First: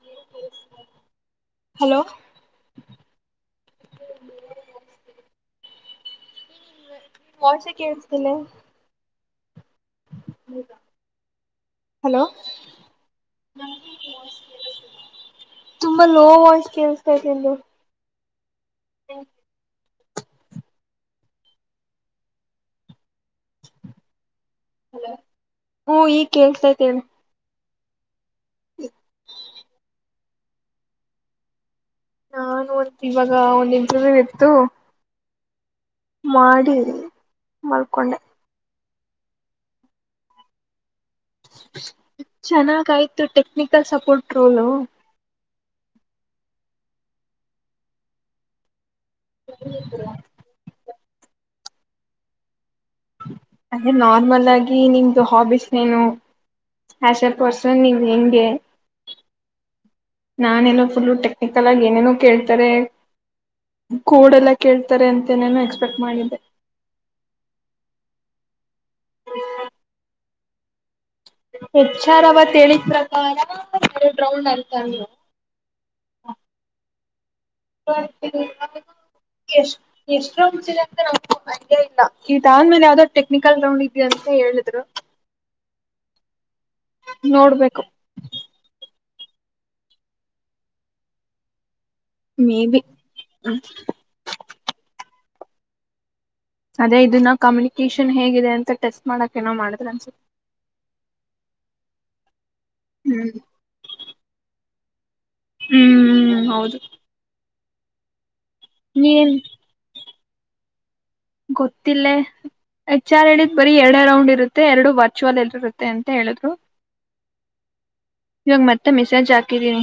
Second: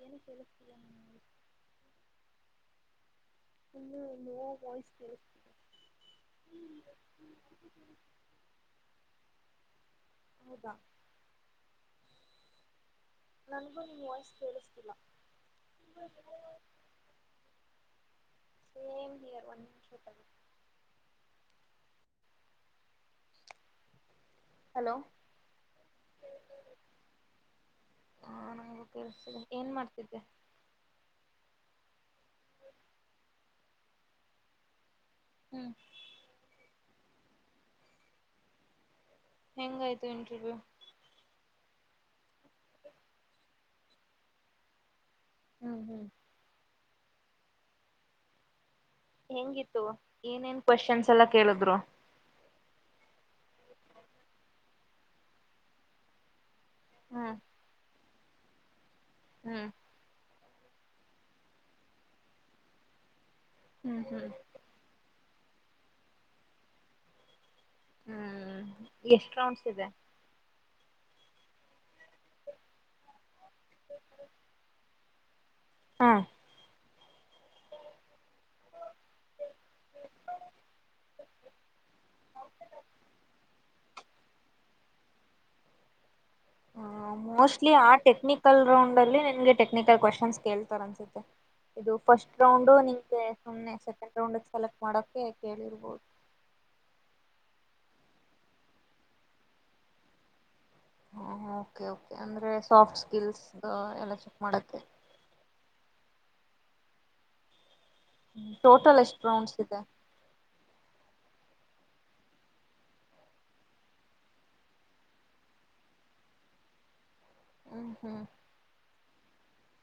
ಏನು ಕೇಳುಸ್ತಿಲ್ಲ ನಿನ್ voice hello [unintelligible] ಇವಾಗ್ ವಾಯ್ಸ್ ಕೇಳುಸ್ತಿದೆ. ನಿನ್ ವಾಯ್ಸೆ ಕೇಳಿಸ್ತಿಲ್ಲ. ಹಲೋ ತುಂಬಾ ಲೋ ವಾಯ್ಸ್ ಕೇಳಸ್ತೈತ್ ನಿಂದು [inaudible] ಹಲೋ ಹ್ಮ ಈಗ ಕೇಳ್ಸ್ತೈತೆ ಹೇಳು ಹಾ ನಂಗು ಕೆಳ್ಸ್ತದೆ ಏನ್ ಮಾಡ್ತಿದ್ದೆ. ನಾನು ಇವಾಗ ಒಂದ್ ಇಂಟರ್ವ್ಯೂ ಇತ್ತು. ಹ್ಮ್ ಮಾಡಿ ಮಲ್ಕೊಂಡೆ. ಹೆಂಗಾಯ್ತು ಇಂಟರ್ವ್ಯೂ? ಚೆನ್ನಾಗಾಯ್ತು ಟೆಕ್ನಿಕಲ್ ಸಪೋರ್ಟ್ ರೋಲು. ಹ್ಮ್ ಹ್ಮ್ ಹೆಂಗಿತ್ತು ಏನೇನ್ ಕ್ವಶನ್ಸ್ ಎಲ್ಲ ಕೇಳಿದ್ರು. ಅದೇ ನಾರ್ಮಲ್ ಆಗಿ ನಿಮ್ದು ಹಾಬೀಸ್ ಏನು ಹ್ಯಾಷರ್ ಕೊಡ್ಸ್ [unintelligible] ಹೆಂಗೆ ಹ್ಮ್ ನಾನೆಲ್ಲೋ ಫುಲ್ಲು ಟೆಕ್ನಿಕಲ್ ಆಗಿ ಏನೇನೋ ಕೇಳ್ತಾರೆ. ಕೋಡೆಲ್ಲ ಕೇಳ್ತಾರೆ ಅನ್ ಏನೇನೋ ಎಕ್ಸ್ಪೆಕ್ಟ್ ಮಾಡಿದ್ದೆ. ಹ್ಮ್ ಹ್ ಎಷ್ಟು ರೌಂಡ್ಸ್ ಇದೆ. ಎಚ್ ಆರ್ ಅವತ್ತೇಳಿದ್ ಪ್ರಕಾರ [unintelligible] ಎರಡ್ ರೌಂಡ್ ಅಂತಂದ್ರು. ಹ್ಮ್ [unintelligible] ಎಷ್ಟ ಎಷ್ಟ ರೌಂಡ್ಸ್ ಇದೆ ಅಂತ ನಮ ಐಡಿಯಾ ಇಲ್ಲ ಈದಾದ್ಮೇಲೆ ಯಾವ್ದೋ ಟೆಕ್ನಿಕಲ್ ರೌಂಡ್ ಇ ಅಂತ ಹೇಳಿದ್ರು. ಹ ಮೋಸ್ಟ್ಲಿ ನೋಡ್ಬೇಕು ಆ ಟೆಕ್ನಿಕಲ್ ರೌಂಡ್ ಅಲ್ಲೆ ನಿಮಗೆ ಟೆಕ್ನಿಕಲ್ ಕ್ವಶನ್ಸ್ ಕೇಳ್ತಾರ್ ಅನ್ಸುತ್ತೆ. ಇದು ಫಸ್ಟ್ ಮೇ ರೌಂಡ್ ಬಿ ನಿಮ್ಗೆ ಸುಮ್ಮನೆ ಸೆಕೆಂಡ್ ರೌಂಡ್ಗ್ ಸೆಲೆಕ್ಟ್ ಮಾಡಕ್ ಕ್ಕೆ ಕೇಳಿರ್ಬೋದ್ ಅದೇ ಇದನ್ನ ಕಮ್ಯುನಿಕೇಶನ್ ಹೇಗಿದೆ ಅಂತ ಟೆಸ್ಟ್ ಮಾಡಕೇನೋ ಮಾಡಿದ್ರ್ ಅನ್ಸುತ್ತೆ. ಹಾ ಓಕೆ ಓಕೆ ಅಂದ್ರೆ ಸ್ ಸಾಫ್ಟ್ ಹ್ಮ್ ಸ್ಕಿಲ್ಸ್ದು ಎಲ್ಲ ಚೆಕ್ ಮಾಡಕ್ಕೆ ಹ್ಮ್ ಹ್ಮ್ ಹೌದು ಹ್ಮ್ ಟೋಟಲ್ ಎಷ್ಟ್ ನೀನ್ ರೌಂಡ್ಸ್ ಇದೆ. ಗೊತ್ತಿಲ್ಲೇ ಎಚ್ ಆರ್ ಹೇಳಿದ್ ಬರೀ ಎರಡೇ ರೌಂಡ್ ಇರುತ್ತೆ ಎರಡು ವರ್ಚುವಲ್ ಎಲ್ರುಗು ಇರುತ್ತೆ ಅಂತ ಹೇಳಿದ್ರು. ಹ್ಮ್ ಹ್ಮ್ ಇವಾಗ ಮತ್ತೆ ಮೆಸೇಜ್ ಆ ಕಿದ್ದೀನಿ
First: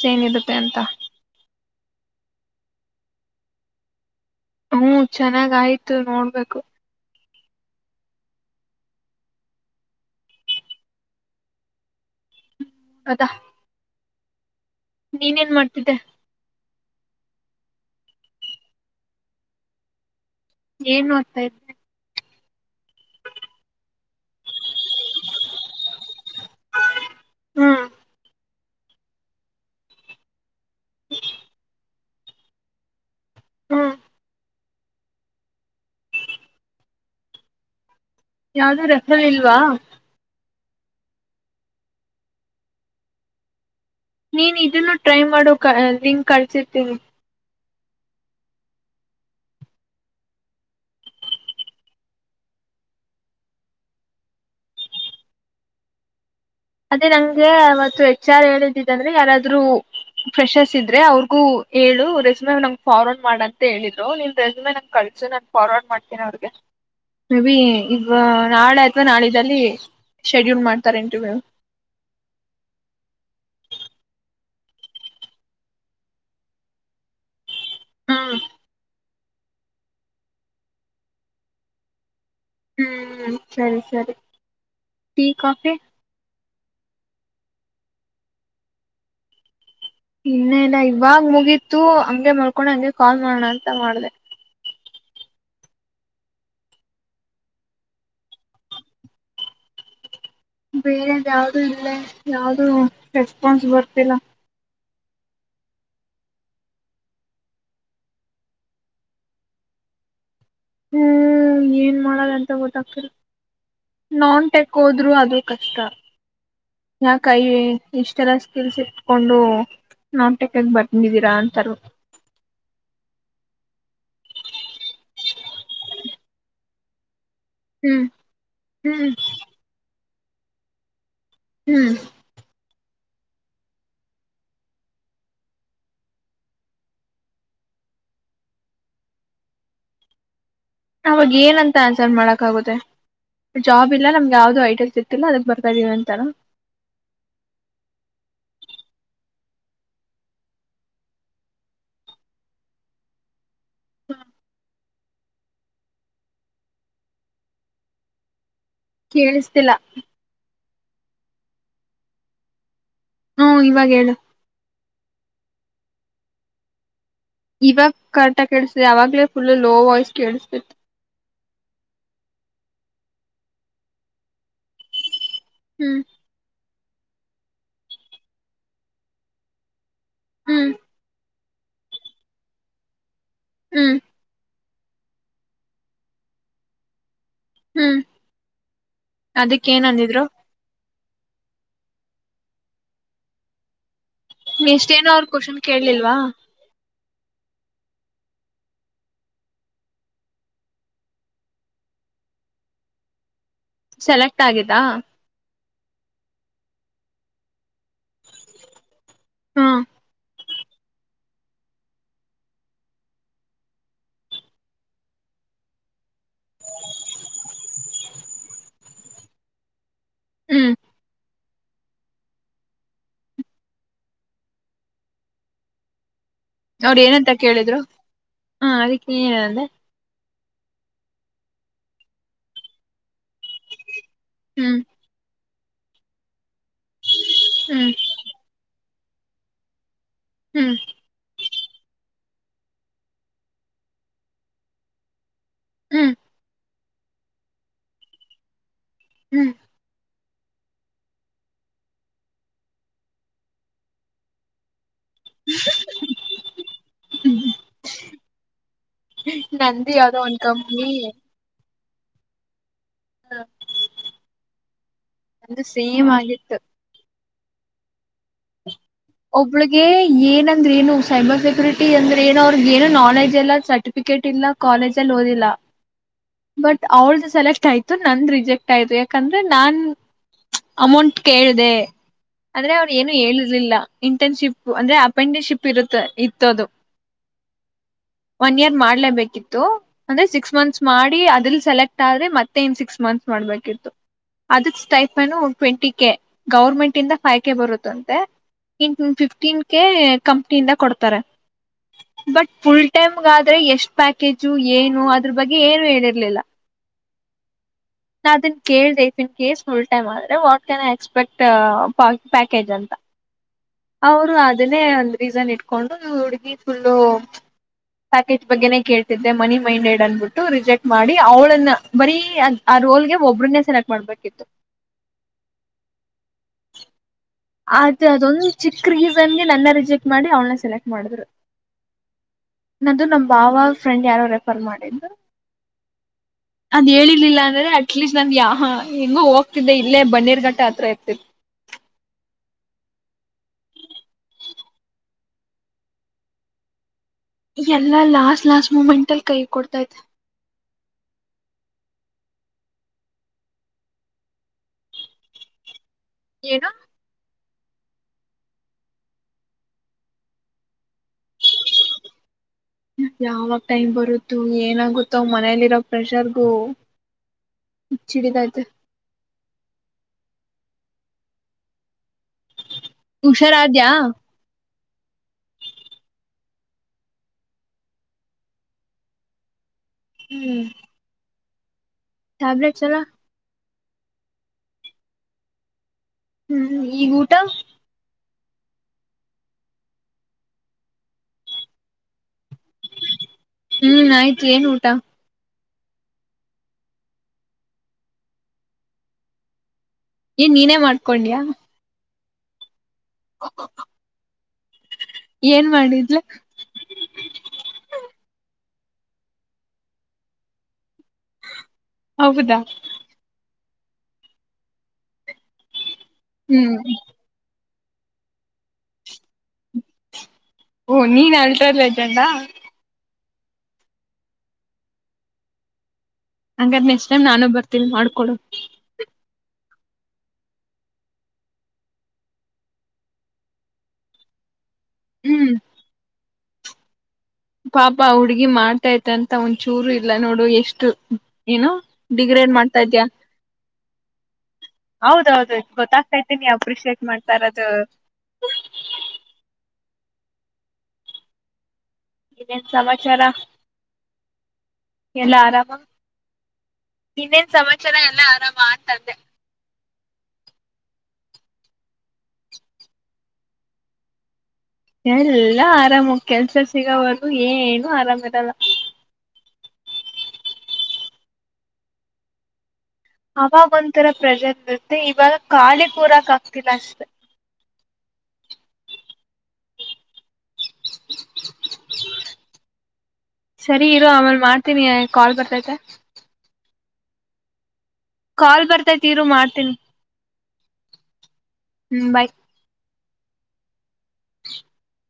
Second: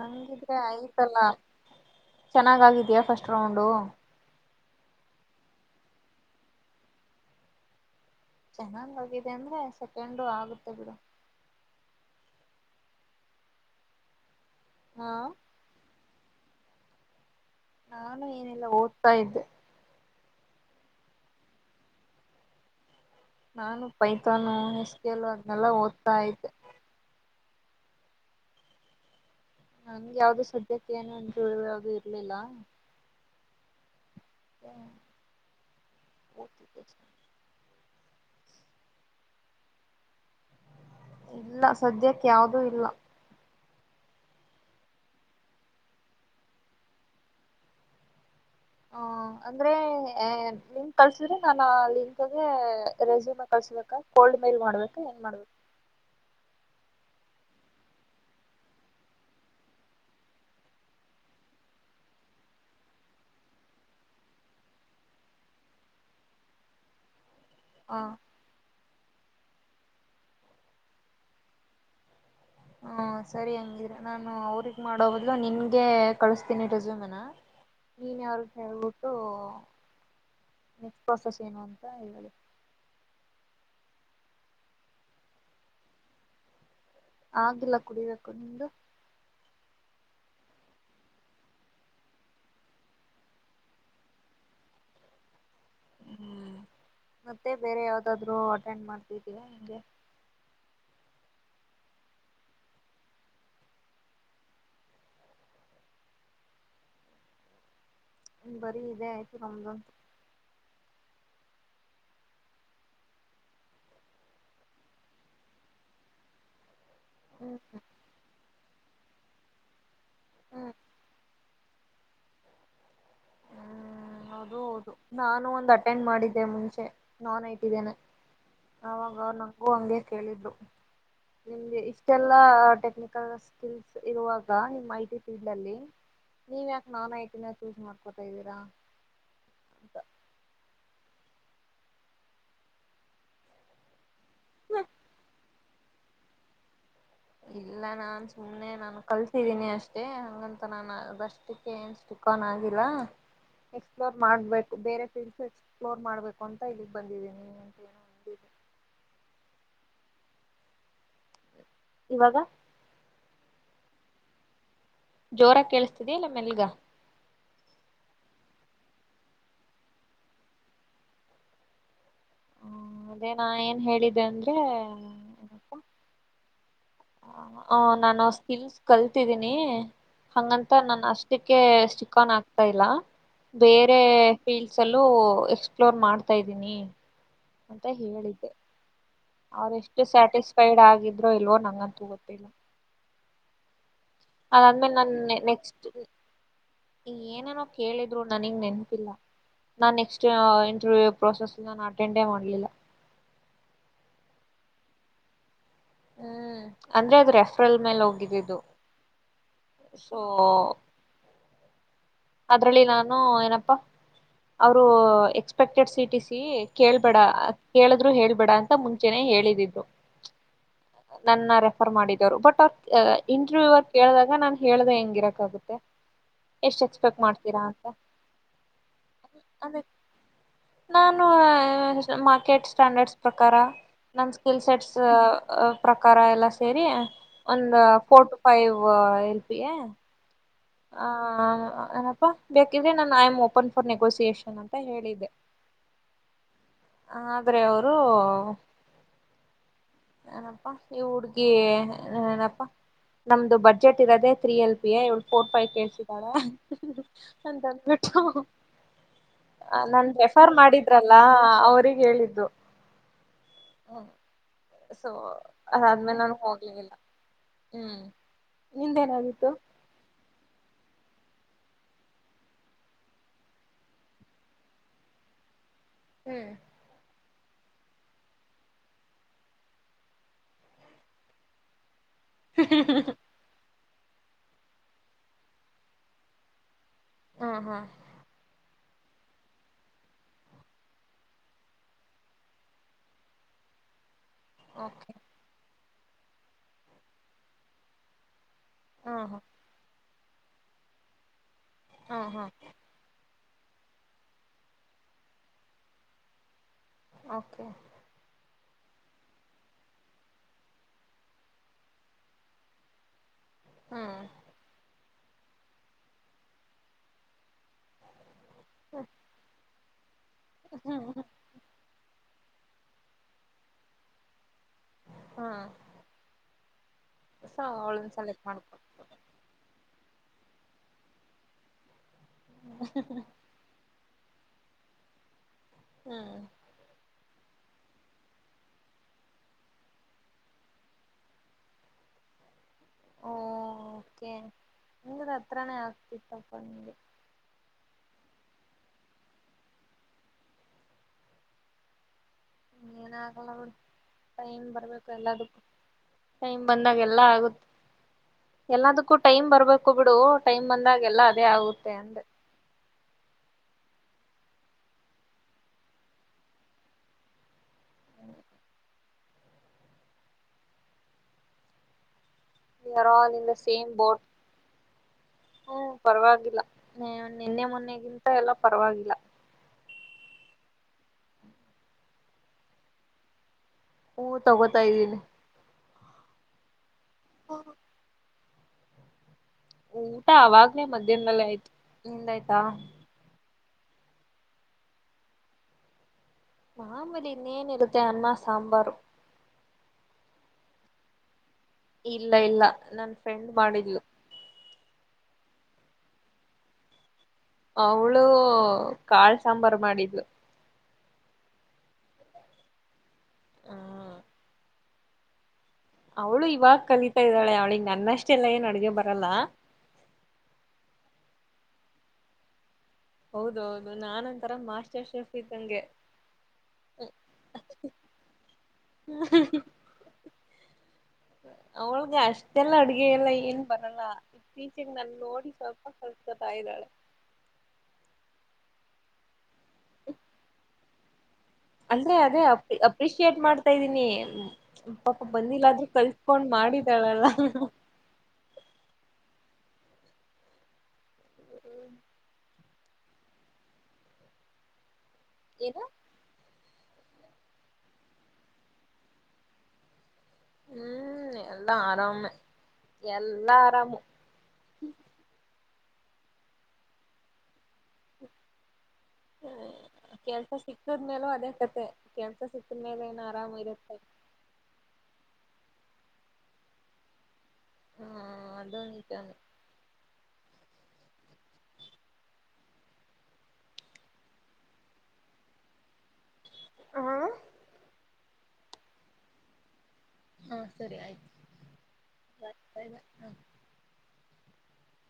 ಹಂಗಿದ್ರೆ ಆಯ್ತಲ್ಲ ಚೆನ್ನಾಗಾಗಿದೀಯ ಫಸ್ ಟ್ ರೌಂಡು ಹ್ಮ್ ಚೆನ್ನಾಗಾಯ್ತು ನೋಡ್ಬೇಕು. ಚೆನ್ನಾಗ್ ಆಗಿದೆ ಅಂದ್ರೆ ಸೆಕೆಂಡು ಆಗುತ್ತೆ ಬಿಡು. ಅದ ಹಾ ನೀನೇನ್ ಮಾಡ್ತಿದ್ದೆ. ನಾನು ಏನಿಲ್ಲ ಓದ್ತಾ ಇದ್ದೆ. ಏನ್ ಓದ್ತಾ ಇದ್ದೆ. ನಾನು ಪೈತಾನು ಎಸ್ ಕೆ ಎಲ್ಲೂ ಅದನೆಲ್ಲ ಓದ್ತಾ ಇದ್ದೆ. ಹ್ಮ್ ನಂಗ್ ಯಾವ್ದು ಸೆ ದ್ಯಕೇನು ಇಂಟರ್ವ್ಯೂ ಯಾವ್ದು ಇ ಇಲ್ಲಿಲ್ಲ ಹ್ಮ್ ಹ್ಮ್ [unintelligible] ಯಾವ್ದು ರೆಫರಿಲ್ವಾ? ಇಲ್ಲ ಸದ್ಯಕ್ ಯಾವ್ದೂ ಇಲ್ಲ. ನೀನ್ ಇದುನ್ನು ಟ್ರೈ ಮಾಡು ಕ ಲಿಂಕ್ ಕಳ್ಸಿರ್ರ್ತೀವಿ. ಹ ಅಂದ್ರೆ ಲಿಂಕ್ ಕಳ್ಸಿದ್ರೆ ನಾನು ಆ ಲಿಂಕ್ಗೆ ರೆಸ್ಯೂಮ್ ಕಳ್ಸ್ಬೇಕಾ ಕೋಲ್ಡ್ ಮೇಲ್ ಮಾಡ್ಬೇಕಾ ಏನ್ ಮಾಡ್ಬೇಕ್ ಅದೇ ನಂಗೆ ಅವತ್ತು ಎಚ್ ಆರ್ ಹೇಳಿದ್ದಿದ್ದಂದ್ರೆ ಯಾರಾದ್ರೂ ಫ್ರೆಷರ್ಸ್ ಇದ್ದರೆ ಅವ್ರಿಗೂ ಹೇಳು ರೆಸ್ಯೂಮೇ ನಂಗೆ ಫಾರ್ವರ್ಡ್ ಮಾಡಂತ ಹೇಳಿದರು ನಿಮ್ಮ ರೆಸ್ಯೂಮೇ ನಂಗೆ ಕಳಿಸು ನಾನು ಫಾರ್ವರ್ಡ್ ಮಾಡ್ತೀನಿ ಅವ್ರಿಗೆ. [unintelligible] ಹ ಈಗ ನಾಳೆ ನಾಡಿದ್ದಲ್ಲಿ ಶೆಡ್ಯೂಲ್ ಮಾಡ್ತಾರ್ ಇಂಟರ್ವ್ಯೂ. ಹ್ಮ್ ಸರಿ ಹಂಗಿದ್ರೆ ನಾನು ಅವ್ರಗ್ ಮಾಡೋ ಬದ್ಲು ನಿನ್ಗೆ ಕಳಸ್ತೀನಿ ರೆಸ್ಯುಮೆನ. ನೀನೆ ಹ್ಮ್ ಅವ್ರಿಗ್ ಹೇಳ್ಬುಡ್ ಟ್ಟು ನೆಕ್ಸ್ಟ್ ಪ್ರೊಸೆಸ್ ಏನು ಅಂತ ಹೇಳಿ. ಹ್ಮ್ ಸರಿ ಸರಿ ಟೀ ಕಾಫಿ ಆಗಿಲ್ಲ ಕುಡಿಬೇಕು ನಿಂದು ಇನ್ನೆ ಇಲ್ಲ ಇವಾಗ ಮುಗೀತ್ತು ಹಂಗೆ ಮಲ್ಕೊಂಡೇ ಹಂಗೆ ಕಾಲ್ ಮಾಡೋಣ ಅಂತ ಮಾಡ್ದೆ. ಹ್ಮ್ ಮತ್ತೆ ಬೇರೆ ಯಾವ್ದಾದ್ರು ಅಟೆಂಡ್ ಮಾಡ್ತಿದ್ದೀಯಾ ಹೆಂಗೆ ಬೇರೆದ್ ಯಾವ್ದು ಇಲ್ಲೇ ಯಾವ್ದೂ ರೆಸ್ಪಾನ್ಸ್ ಬರ್ತಿಲ್ಲ. ಹ್ಮ್ ಬರಿ ಇದೇ ಆಯ್ತು ನಮ್ದು. ಹ್ಮ್ ಏನ್ ಮಾಡದಂತ ಗೊತ್ತಾಗ್ತಿಲ್ಲ ನಾನ್ ಟೆಕ್ ಹೋದ್ರು ಅದೇ ಕಷ್ಟ. ನಾ ಹ್ಮ್ ಕೈಲಿ ಇಷ್ಟೆಲ್ಲ ಲ್ಸಿಟ್ಕೊಂಡು ನಮ್ ಟೆಕ್ಕಿಗ್ ಹ್ಮ್ ಬಂದಿದ್ದೀರಾ ತರು ಹ್ಮ್ ಅದು ಹೌದು ನಾನು ಒಂದು ಅಟೆಂಡ್ ಮಾಡಿದ್ದೆ ಮುಂಚೆ. ನಾನ್ ಐಟಿ ದ್ದೇನೆ ಹ್ಮ್ ಹ್ಮ್ ಅವಾಗ ಅವ್ರ್ ನಂಗೂ ಹಂಗೆ. ಕೇಳಿದ್ಲು ನಿಮ್ಗೆ ಹ್ಮ್ ಇಷ್ಟೆಲ್ಲಾ ಆಟೆ ಟೆಕ್ನಿಕಲ್ ಸ್ಕಿಲ್ಸ್ ಇರುವಾಗ ನಿಮ್ಮ್ ಐ ಟಿ ಫೀಲ್ಡ್ ಅಲ್ಲಿ ನೀವ್ ಯಾಕೆ ನಾನ್ ಐಟಿ ನ ಚೂಸ್ ಮಾಡ್ ಕೊತಾದ್ದೀರಾ ಅಂತ. ಅವಾಗ ಏನಂತ ಆನ್ಸರ್ ಮಾಡೋಕ್ಕಾಗುತ್ತೆ ಜಾಬ್ ಇಲ್ಲ ನಮ್ಗೆ ಯಾವುದೂ ಐ ಟಿಲ್ ಸಿಕ್ತಿಲ್ಲ ಅದಕ್ಕೆ ಬರ್ತಾ ಇದ್ದೀವಿ ಅಂತನ. ಇಲ್ಲ ನಾನ್ ಸುಮ್ನೆ ನಾನು ಕಲ್ತಿದ್ದೀನಿ ಅಷ್ಟೇ ಹಂಗಂತ ನಾನು ಅದಷ್ಟಕ್ಕೆ ಏನ್ ಸ್ಟಿಕಾನ್ ಆಗ್ತಿಲ್ಲ. ಎಕ್ಸ್ಫ್ಲೋರ್ ಮಾಡ್ಬೇ ಬೇರೆ ಫೀಲ್ಡ್ಸ್ ಎಕ್ಸ್ಪ್ಲೋರ್ ಮಾಡ್ಬೇಕು ಅಂತ ಇಲ್ಲಿಗ್ ಬಂದಿದ್ದೀನೀ ಅಂತ ಏನೋ ಹೇಳ [unintelligible] ಕೇಳಿಸ್ತಿಲ್ಲ ಇವಾಗ ಹ್ಮ ಇವಾಗ ಹೇಳು ಜೋರಾಗ್ ಕೇಳಿಸ್ತಿದಿಯಾ ಇಲ್ಲ ಮೆಲ್ಗ. ಇವಾಗ ಕರೆಕ್ಟ್ ಆಗ್ ಕೇಳಿಸ್ತಿದೆ ಆವಾಗಲೇ ಫುಲ್ಲು ಲೋ ವಾಯ್ಸ್ ಕೇಳಿಸ್ತಿತ್ತು. ಹಾ ಅದೇ ನಾ ಏನ್ ಹೇಳಿದ್ದೆ ಅಂದ್ರೆ ಹ್ಮ್ ಆ ನಾನು ಆ ಸ್ಕಿಲ್ಸ್ ಕಲ್ತಿದ್ದೀನಿ ಹ್ಮ್ ಹಂಗಂತ ನಾನಷ್ ಕ್ಕೆ ಸ್ಟಿಕ್ ಆನ್ ಆಗ್ತಾ ಇಲ್ಲ ಹ್ಮ್ ಬೇರೆ ಫೀಲ್ಸ್ ಅಲ್ಲೂ ಎಕ್ಸ್ಪ್ಲೋರ್ ಮಾಡ್ತಾ ಇದಿನಿ ಅಂತ ಹ್ಮ್ ಹೇಳಿದ್ದೆ ಅವ್ರ ಅದಕ್ಕ ಏನ್ ಎಷ್ಟು ಅಂದಿದ್ರು ಸ್ಯಾಟಿಸ್ಫೈಡ್ ಆಗಿದ್ ದ್ರೋ ಇಲ್ವೋ ನಂಗ್ ಅಂತು ಗೊತ್ತಿಲ್ಲ. ಅದಾದ್ಮೇಲೆ ನೆಕ್ಸ್ಟೆನೋ ಅವ್ರ ಕ್ವೆಶ್ಚನ್ ಕೇಳ್ಲಿಲ್ವ ಏನನೋ ಕೇಳಿದ್ರು ನನಿಗ್ ನೆನಪಿಲ್ಲ ನಾ ನೆಕ್ಸ್ಟ್ ಇಂಟರ್ವ್ಯೂ ಪ್ರೊಸೆಸ್ ಅಟೆಂಡೇ ಮಾಡ್ಲಿಲ್ಲ. ಸೆಲೆಕ್ಟ್ ಆಗಿದ ಹ್ಮ್ ಅಂದ್ರೆ ಅದು ರೆಫ್ರಲ್ ಮೇಲೆ ಹೋಗಿದ್ದಿದ್ದು. ಹ್ಮ್ ಸೊ [unintelligible] ಅದ್ರಲ್ಲಿ ನಾನು ಏನಪ್ಪಾ [unintelligible] ಅವ್ರು ಎಕ್ಸ್ಪೆಕ್ಟೆಡ್ ಸಿ ಟಿ ಸಿ ಕೇಳ್ಬೇಡ ಕೇಳಿದ್ರು ಹೇಳ್ಬೇಡ ಅಂತ ಮುಂಚೆನೆ ಹೇಳಿದಿದ್ದು ಹ್ಮ್ [unintelligible] ನನ್ನ ರೆಫರ್ ಮಾಡಿದೊರು ಬಟ್ ಅ ಅ ಇಂಟರ್ವ್ಯೂವಗ ಕೇಳ್ದಾಗ ನಾನ್ ಹೇಳ್ದೇ ಹೆಂಗಿರಕ್ ಆಗುತ್ತೆ. ಎಷ್ಟ್ ಅವ್ರ ಹಚ್ ಏನಂತ ಕೇಳಿದ್ರು ಹಾ ಅದಕ್ಕೆ ನೀ ಏನ್ ಅಂದೆ. ಅದೇ ನಾನು ಅ ಆ ಮಾರ್ಕೆಟ್ ಸ್ಟ್ಯಾಂಡರ್ಡ್ಸ್ ಪ್ರಕಾರ ನನ್ನ ಸ್ಕಿಲ್ ಹ್ಮ್ ಸೆಟ್ಸ್ ಅ ಪ್ರಕಾರ ಎಲ್ಲಾಸ್ ಸೆರಿ ಒಂದ್ ಹ್ಮ್ ಫೋರ್ ಟು ಫೈವ್ ವಾ ಹೆಲ್ಪಿಗೆ ಹ್ಮ್ ಹ ಹಾ ಏನಪ್ಪ ಬೇಕಿದ್ರೆ ನಾನು I um open for negotiation ಅಂತ ಹೇಳಿದ್ದೆ. ಹ್ಮ್ ಆದ್ರೆ ಅವ್ರು ಹ್ಮ್ ಏನಪ್ಪಾ ಈ ಹುಡ್ಗಿ ಏನಪ್ಪಾ ನಮ್ದು ಬಡ್ಜೆಟ್ ಇರದೆ ತ್ರೀ ಎಲ್ ಪ್ ಗೆ ಫೋರ್ ಫೈ ಕೇಳ್ತಿದಾಳೆ ಅಂತಂದಬಿಟ್ಟು ನಂದು ನನ್ ಯಾವ್ದೋ ಒಂದ್ ರೆಫರ್ ಕಂಪ್ನಿ ಮಾಡಿದ್ರಲ್ಲ ಅವ್ರಗ್ ಹೇಳಿದ್ದು ಹ್ಮ ಸೊ ನಂದು ಸೇಮ್ ಅದಾದ್ಮೇಲೆ ನಾನು ಆಗಿತ್ತು ಹೋಗಿರ್ಲಿಲ. ಹ್ಮ್. ನಿಂದೇನಾಗಿತ್ತು ಒಬ್ಳಿಗೆ ಏನ ಅಂದ್ರೆ ಏನು ಸೈಬರ್ ಸೆಕ್ಯೂರಿಟಿ ಅಂದ್ರೆ ಏನೂ ಅವ್ರಿಗ್ ಏನು ನಾಲೆಜ್ ಇಲ್ಲ ಸರ್ಟಿಫಿಕೇಟ್ ಇಲ್ಲ ಕಾಲೇಜ ಅಲ್ಲಿ ಓದಿಲ್ಲ ಹ್ಮ್ ಬಟ್ ಆವ್ಳ್ದ್ ಸೆಲೆಕ್ಟ್ ಆಯ್ತು ನಂದ ರಿಜೆಕ್ಟ್ ಆಯ್ತು ಯಾಕಂದ್ರೆ ನಾನ್ ಅಮೌಂಟ್ ಕೇಳ್ದೆ ಆದ್ರೆ ಅವ್ರ ಏನು ಹೇಳಿರಲಿಲ್ಲಾ ಇಂಟರ್ನ್ಶಿಪ್ ಅಂದ್ರೆ ಅಪ್ರೆಂಟಿಸ್ಶಿಪ್ ಇರುತ್ ಇತ್ತದು. ಹ್ಮ್ ಹ್ಮ್ ಒನ್ ಇಯರ್ ಮಾಡ ಲೇಬೇಕಿತ್ತು ಅಂದ್ರೆ ಸಿಕ್ಸ್ ಮಂತ್ಸ್ ಮಾಡಿ ಅದಲ್ ಸೆಲೆಕ್ಟ್ ಆದ್ರೆ ಮತ್ತೆ ನ್ ಸಿಕ್ಸ್ ಮಂತ್ಸ್ ಮಾಡ್ಬೇಕಿತ್ತು. ಅದಕ್ okay stipend twenty K government ಇಂದ ಫೈವ್ಕೆ ಬರುತ್ತಂತೆ ಇನ್ನ್ ಹ್ಮ್ ಹ್ಮ್ ಫಿಫ್ಟೀನ್ ಕೆ ಕಂಪ್ನಿಯಿಂದ ಕೊಡ್ತಾರೆ ಹ್ಮ್ ಹ್ಮ್ ಬಟ್ ಫುಲ್ ಟೈಮ್ಗ ಆದ್ ಆದ್ರೆ ಎಷ್ಟ್ ಪ್ಯಾಕೇಜು ಏನು ಅದ್ರ ಬಗ್ಗೆ ಏನು ಹೇಳಿರ್ಲಿಲ್ಲ. ಓಕೆ ನಾ ಅದನ್ ಕೇಳಿದೆ if in case full time ಆದರೆ ವಾಟ್ ಕ್ಯಾನ್ ಐ ಎಕ್ಸ್ಪೆಕ್ಟ್ ಪ ಪ್ಯಾಕೇಜ್ ಅಂತ. ಹ್ಮ್ ಅವರು ಅದನ್ನೇ ಒಂದ್ ರಿಸನ್ ಇಟ್ಕೊಂಡು ಹುಡುಗಿ ಫುಲ್ಲು [unintelligible] ಪ್ಯ ಜ್ ಬಗ್ಗೆೇನೇ ಕೇಳಿದ್ದೆ ಮನಿ ಮೈಂಡೆಡ್ ನೆನ್ಬು ಟು ರಿಜೆಕ್ಟ್ ಹ್ಮ್ ಮಾಡಿ ಅವಳನ್ನ ಬರೀ ಕಿಯನ್ ಆ ರೋಲ್ ಗೆ ಒಬ್ಬ್ರನ್ನೇ ಸೆನಕ್ಟ್ ಮಾಡ್ಬೇಕಿತ್ತು ಹ [unintelligible] ಆದ್ರೆ ಅದೊಂದ್ ಚಿಕ್ಕ ರೀಸನ್ಗೆ ನನ್ನ ರಿಜೆಕ್ಟ್ ಮಾಡಿ ಅವಳ್ನ ಸೆಲೆಕ್ಟ್ ಮಾಡಿದ್ರು. [unintelligible] ನಂದು ನಮ್ ಬಾವ ಫ್ರೆಂಡ್ ಯಾರೋ ರೆಫರ್ ಮಾಡಿದ್ರು [unintelligible] ಹ್ಮ್ ಅದ್ ಹೇಳಿರ್ಲಿಲ್ಲ ರೆ ಅಟ್ಲೀಸ್ಟ್ ನಾನ್ ಯಾವ್ ಹೆಂಗು ಹೋಗ್ತಿದ್ದೆ ಇಲ್ಲೇ ಬನ್ನೇರ್ ಘಟ್ಟ ಹತ್ರ ಇರ್ತಿತಿ ಓ ಕೆ ಅಂದ್ರೆ ಹತ್ರಾನೇ ಆಗ್ತಿತ್ತಪ್ಪ ನಿಮ್ಗೆ. ಎಲ್ಲಾ ಲಾಸ್ಟ್ ಲಾಸ್ಟ್ ಮೂಮೆಂಟ್ ಅಲ್ಲಿ ಕೈ ಕೊಡ್ತೈತೆ. ಹ್ಮ ಏನ ಆಗಲ್ಲ ಬಿಡು ಟೈಮ್ ಬರ್ಬೇಕು ಎಲ್ಲದಕ್ಕೂ. ಟೈಮ್ ಏನೋ ಬಂದಾಗ ಎಲ್ಲ ಆಗುತ್ ಎಲ್ಲದಕ್ಕೂ ಟೈಮ್ ಬರ್ಬೇಕು ಬಿಡು ಟೈಮ್ ಬಂದಾಗ್ ಎಲ್ಲ ಅದೇ ಆಗುತ್ತೆ ಅಂದೆ. ಇದು ಏನಾಗುತ್ತೊ ಮನೇಲಿರೋ ಪ್ರೆಷರ್ಗೂ ಹುಚ್ಚಿಡಿತಾಯ್ತೆ. We are all in the ಹುಷಾರಾದ್ಯಾ ಸೇಮ್ ಬೋಟ್. ಹ್ಮ್ ಪರವಾಗಿಲ್ಲ ನಿನ್ನೆ ಮೊನ್ನೆಗಿಂತ ಎಲ್ಲ ಪರವಾಗಿಲ್ಲ. ಹ್ಮ್ ಟ್ಯಾಬ್ಲೆಟ್ಸ್ ಎಲ್ಲ ಹ್ಮ ತಗೋತಾ ಇದ್ದೀನಿ. ಹ್ಮ್ ಈಗ ಊಟ? ಊಟ ಅವಾಗ್ನೇ ಮಧ್ಯಾಹ್ದಲ್ಲೇ ಆಯ್ತು, ನಿಂದು ಆಯ್ತಾ? ಹ್ಮ್ ಆಯ್ತು ಏನ್ ಊಟ? ಮಾಮುಲಿ ಇನ್ನೇನು ಇರುತ್ತೆ, ಅನ್ನ ಸಾಂಬಾರು. ಏನ್ ನೀನೇ ಮಾಡ್ಕೊಂಡಿಯ. ಇಲ್ಲ ಇಲ್ಲ ನನ್ ಫ್ರೆಂಡ್ ಮಾಡಿದ್ಲು ಏನ್ ಮಾಡಿದ್ಲು ಅವಳು ಕಾಳ್ ಸಾಂಬಾರು ಮಾಡಿದ್ಲು ಹೌದಾ ಹ ಅವಳು ಹ್ಮ್ ಇವಾಗ ಕಲಿತಾ ಇದ್ದಾಳೆ ಅವಳಿಂಗ ನನ್ನಷ್ಟೆಲ್ಲ ಏನು ಅಡಗೆ ಬರಲ್ಲ ಓ ನೀನ್ ಅಲ್ಟ್ರಾ ಲೆಜೆಂಡಾ ಹೌದೌದು ನಾನ ಒಂತರ ಮಾಸ್ಟರ್ ಶೆಫ್ ಇದ್ದಂಗೆ ಹಂಗಾರ ನೆಕ್ಸ್ಟ್ ಟೈಮ್ ನಾನು ಬರ್ತೀನಿ ಮಾಡ್ಕೊಡು ಅವಳಗ ಅಷ್ಟೆಲ್ಲ ಅಡುಗೆಯಲ್ಲ ಏನ್ ಬರಲ್ಲ. ಪಿಜಿಗ ನಲ್ಲಿ ಹ್ಮ್ ನೋಡಿ ಸ್ವಲ್ಪ ಸ್ವಲ್ಪ ಕಲ್ಕೋತಾ ಇದಾಳೆ. ಪಾಪ ಹುಡ್ಗಿ ಮಾಡ್ತೈತೇ ಅಂತ ಒಂದಚೂರು ಇಲ್ಲ ನೋಡು ಎಷ್ಟು. ಏನು ಅಂದ್ರೆ ಅದೇ ಡಿಗ್ರೇಡ್ ಅ್ರ ಮಾಡ್ತಾ ಇದ್ಯಾ ಅಪ್ರಿಶಿಯೇಟ್ ಮಾಡ್ತಾ ಇದ್ದೀನಿ ಪಾಪ ಹೌದೌದು ಬಂದಿಲ್ಲಾದ್ರೂ ಗೊತ್ತಾಗ್ತೈತೆ ಕಲ್ತ್ಕೊಂಡ್ ನೀ ಅಪ್ರಿಶಿಯೇಟ್ ಮಾಡಿದಾಳಲ್ಲ. ಮಾಡ್ತಾ ಇರೋದು ಏನ್ ಸಮಾಚಾರ ಎಲ್ಲ ಆರಾಮ? ಏನ ಇನ್ನೇನ್ ಸಮಾಚಾರ ಎಲ್ಲ ಆರಾಮಾ ಅಂತಂದೆ. ಹ್ಮ್ ಎಲ್ಲಾ ಆರಾಮೆ, ಎಲ್ಲಾ ಆರಾಮು ಎಲ್ಲ ಆರಾಮ ಕೆಲ್ಸ ಸಿಗವರೆಗು ಏನು ಆರಾಮು ಇರಲ್ಲ. ಹ ಕೆಲ್ಸ ಸಿಕ್ಕದ್ಮೇಲೂ ಅದೇ ಕತೆ, ಕೆಲ್ಸ ಸಿಕ್ತ ಅವಾಗ ಒಂಥರ ಪ್ರೆಶರ್ ಇರುತ್ತೆ, ಇವಾಗ ಕಾಲಿ ಕೂರಾಕ ಆಗ್ತಿಲ್ಲ ಅಷ್ಟೆ. ಹಾ ಅದೊಂದ ಸರಿ ಇರೋ ಆಮೇಲೆ ಮಾಡ್ತೀನಿ, ಕಾಲ್ ಬರ್ತೈತೆ. ಹಾ ಕಾಲ್ ಬರ್ತಾತೆ ಇರು ಮಾಡ್ತೀನಿ. ಹಾ ಸರಿ ಆಯ್ತು. ಹ್ಮ್ ಬಾಯ್. [inaudible]